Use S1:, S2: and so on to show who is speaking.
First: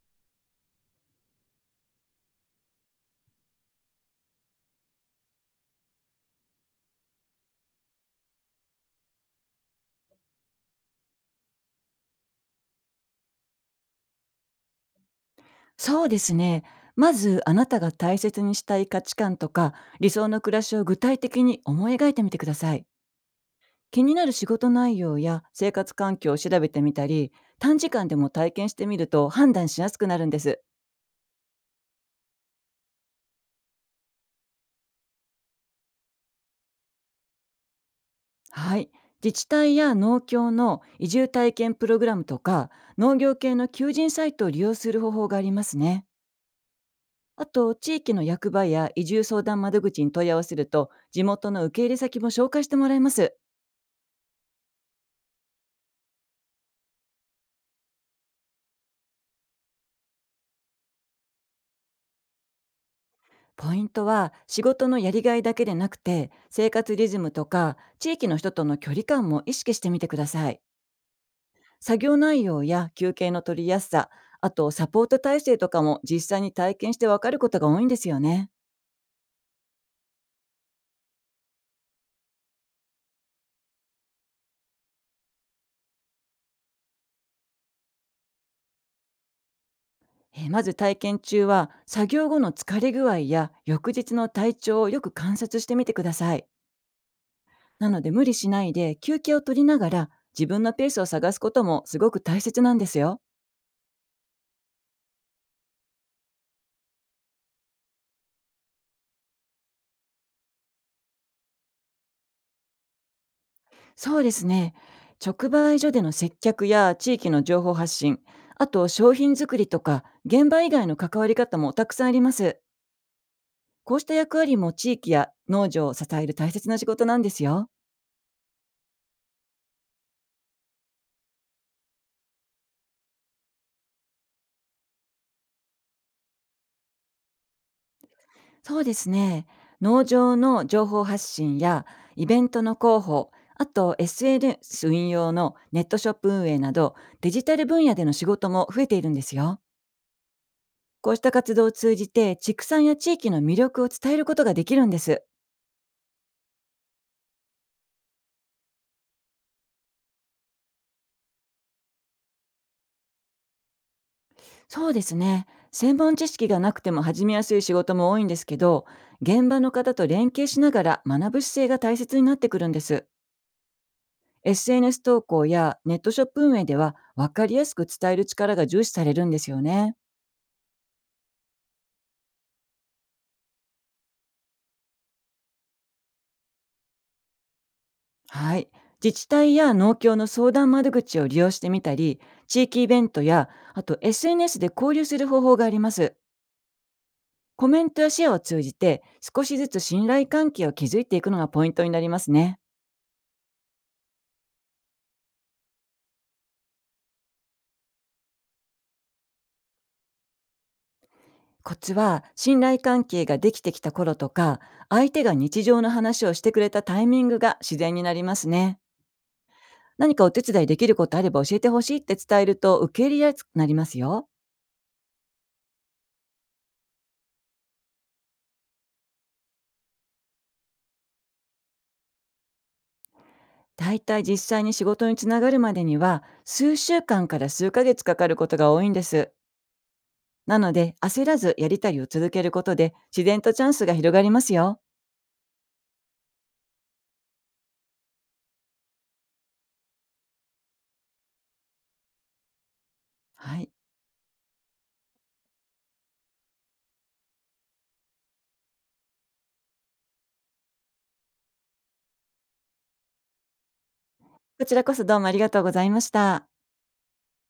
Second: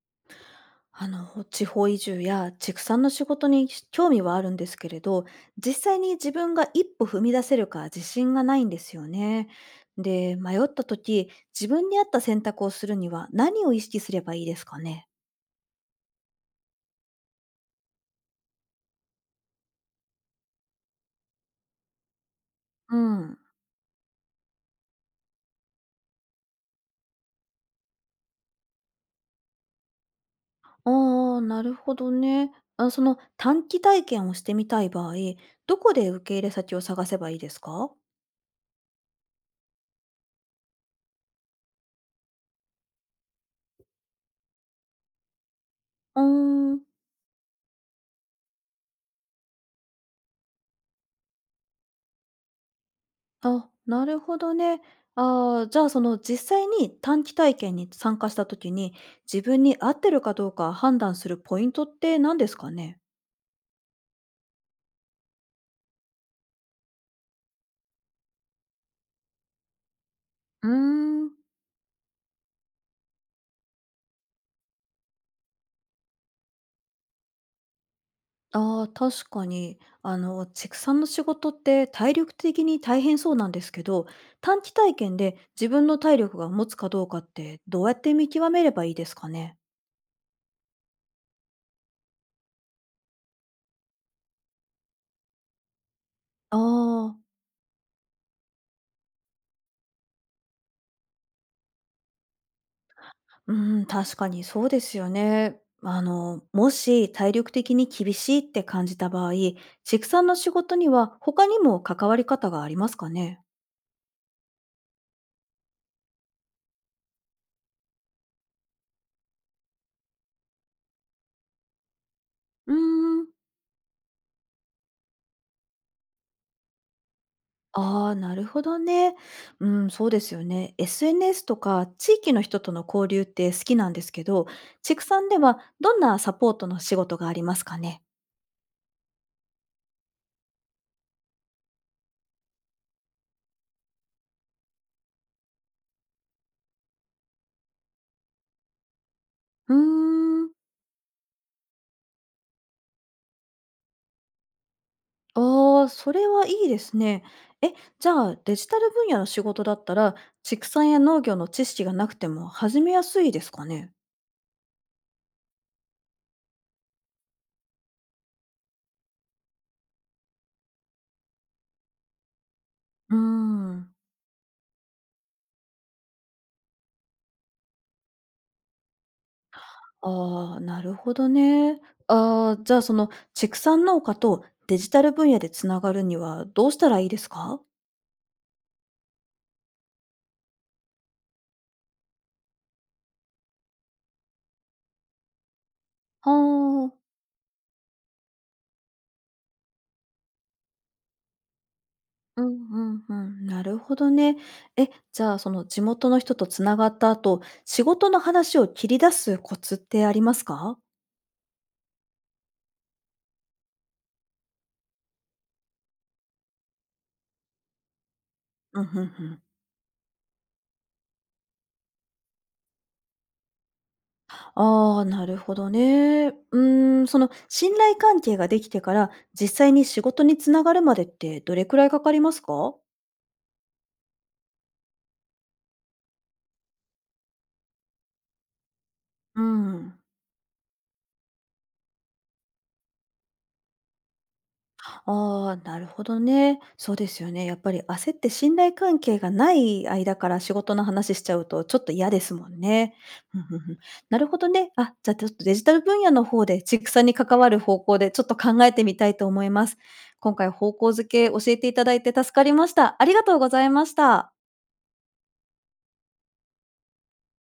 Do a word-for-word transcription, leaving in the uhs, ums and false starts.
S1: あの、地方移住や畜産の仕事に興味はあるんですけれど、実際に自分が一歩踏み出せるか自信がないんですよね。で、迷った時、自分に合った選択をするには何を意識すればいいですかね。
S2: そうですね。まず、あなたが大切にしたい価値観とか、理想の暮らしを具体的に思い描いてみてください。
S1: うん。
S2: 気になる仕事内容や生活環境を調べてみたり、短時間でも体験してみると判断しやすくなるんです。
S1: ああ、なるほどね。あその短期体験をしてみたい場合、どこで受け入れ先を探せばいいですか。
S2: はい。自治体や農協の移住体験プログラムとか、農業系の求人サイトを利用する方法がありますね。
S1: うーん。
S2: あと、地域の役場や移住相談窓口に問い合わせると、地元の受け入れ先も紹介してもらえます。
S1: あ、なるほどね。あーじゃあその実際に短期体験に参加した時に、自分に合ってるかどうか判断するポイントって何ですかね？
S2: ポイントは仕事のやりがいだけでなくて、生活リズムとか地域の人との距離感も意識してみてください。
S1: うーん。
S2: 作業内容や休憩の取りやすさ、あとサポート体制とかも実際に体験してわかることが多いんですよね。
S1: ああ、確かに。あの、畜産の仕事って体力的に大変そうなんですけど、短期体験で自分の体力が持つかどうかってどうやって見極めればいいですかね？
S2: えーまず、体験中は作業後の疲れ具合や翌日の体調をよく観察してみてください。
S1: ああー。
S2: なので、無理しないで休憩を取りながら自分のペースを探すこともすごく大切なんですよ。
S1: うーん、確かにそうですよね。あの、もし体力的に厳しいって感じた場合、畜産の仕事には他にも関わり方がありますかね？
S2: そうですね。直売所での接客や地域の情報発信、あと商品作りとか現場以外の関わり方もたくさんあります。
S1: うーん。
S2: こうした役割も地域や農場を支える大切な仕事なんですよ。
S1: ああ、なるほどね。うん、そうですよね。エスエヌエス とか地域の人との交流って好きなんですけど、畜産ではどんなサポートの仕事がありますかね？
S2: そうですね。農場の情報発信やイベントの広報、あと エスエヌエス 運用のネットショップ運営などデジタル分野での仕事も増えているんですよ。
S1: うーん。
S2: こうした活動を通じて畜産や地域の魅力を伝えることができるんです。
S1: ああ、それはいいですね。え、じゃあ、デジタル分野の仕事だったら、畜産や農業の知識がなくても始めやすいですかね？
S2: そうですね。専門知識がなくても始めやすい仕事も多いんですけど、現場の方と連携しながら学ぶ姿勢が大切になってくるんです。
S1: うーん。
S2: エスエヌエス 投稿やネットショップ運営では、分かりやすく伝える力が重視されるんですよね。
S1: ああ、なるほどね。ああ、じゃあ、その、畜産農家とデジタル分野でつながるにはどうしたらいいですか？
S2: はい。自治体や農協の相談窓口を利用してみたり、地域イベントや、あと エスエヌエス で交流する方法があります。
S1: はあ。
S2: コメントやシェアを通じて少しずつ信頼関係を築いていくのがポイントになります
S1: うん
S2: ね。
S1: うんうん、なるほどね。え、じゃあ、その、地元の人とつながった後、仕事の話を切り出すコツってありますか？
S2: コツは、信頼関係ができてきた頃とか、相手が日常の話をしてくれたタイミングが自然になりますね。
S1: うん、うんうん。
S2: 何かお手伝いできることあれば教えてほしいって伝えると受け入れやすくなりますよ。
S1: ああ、なるほどね。うーん、その信頼関係ができてから実際に仕事につながるまでってどれくらいかかりますか？
S2: だいたい実際に仕事につながるまでには数週間から数ヶ月かかることが多いんです。
S1: うん。
S2: なので焦らず、やりたりを続けることで自然とチャンスが広がりますよ。
S1: ああ、なるほどね。そうですよね。やっぱり焦って信頼関係がない間から仕事の話しちゃうとちょっと嫌ですもんね。ふんふ
S2: は
S1: ん
S2: い、
S1: ふん。なるほどね。あ、じゃあちょっとデジタル分野の方でちくさに関わる方向でちょっと考えてみたいと思います。今回方向づけ教えていただいて助かりました。ありがとうございました。
S2: こちらこそどうもありがとうございました。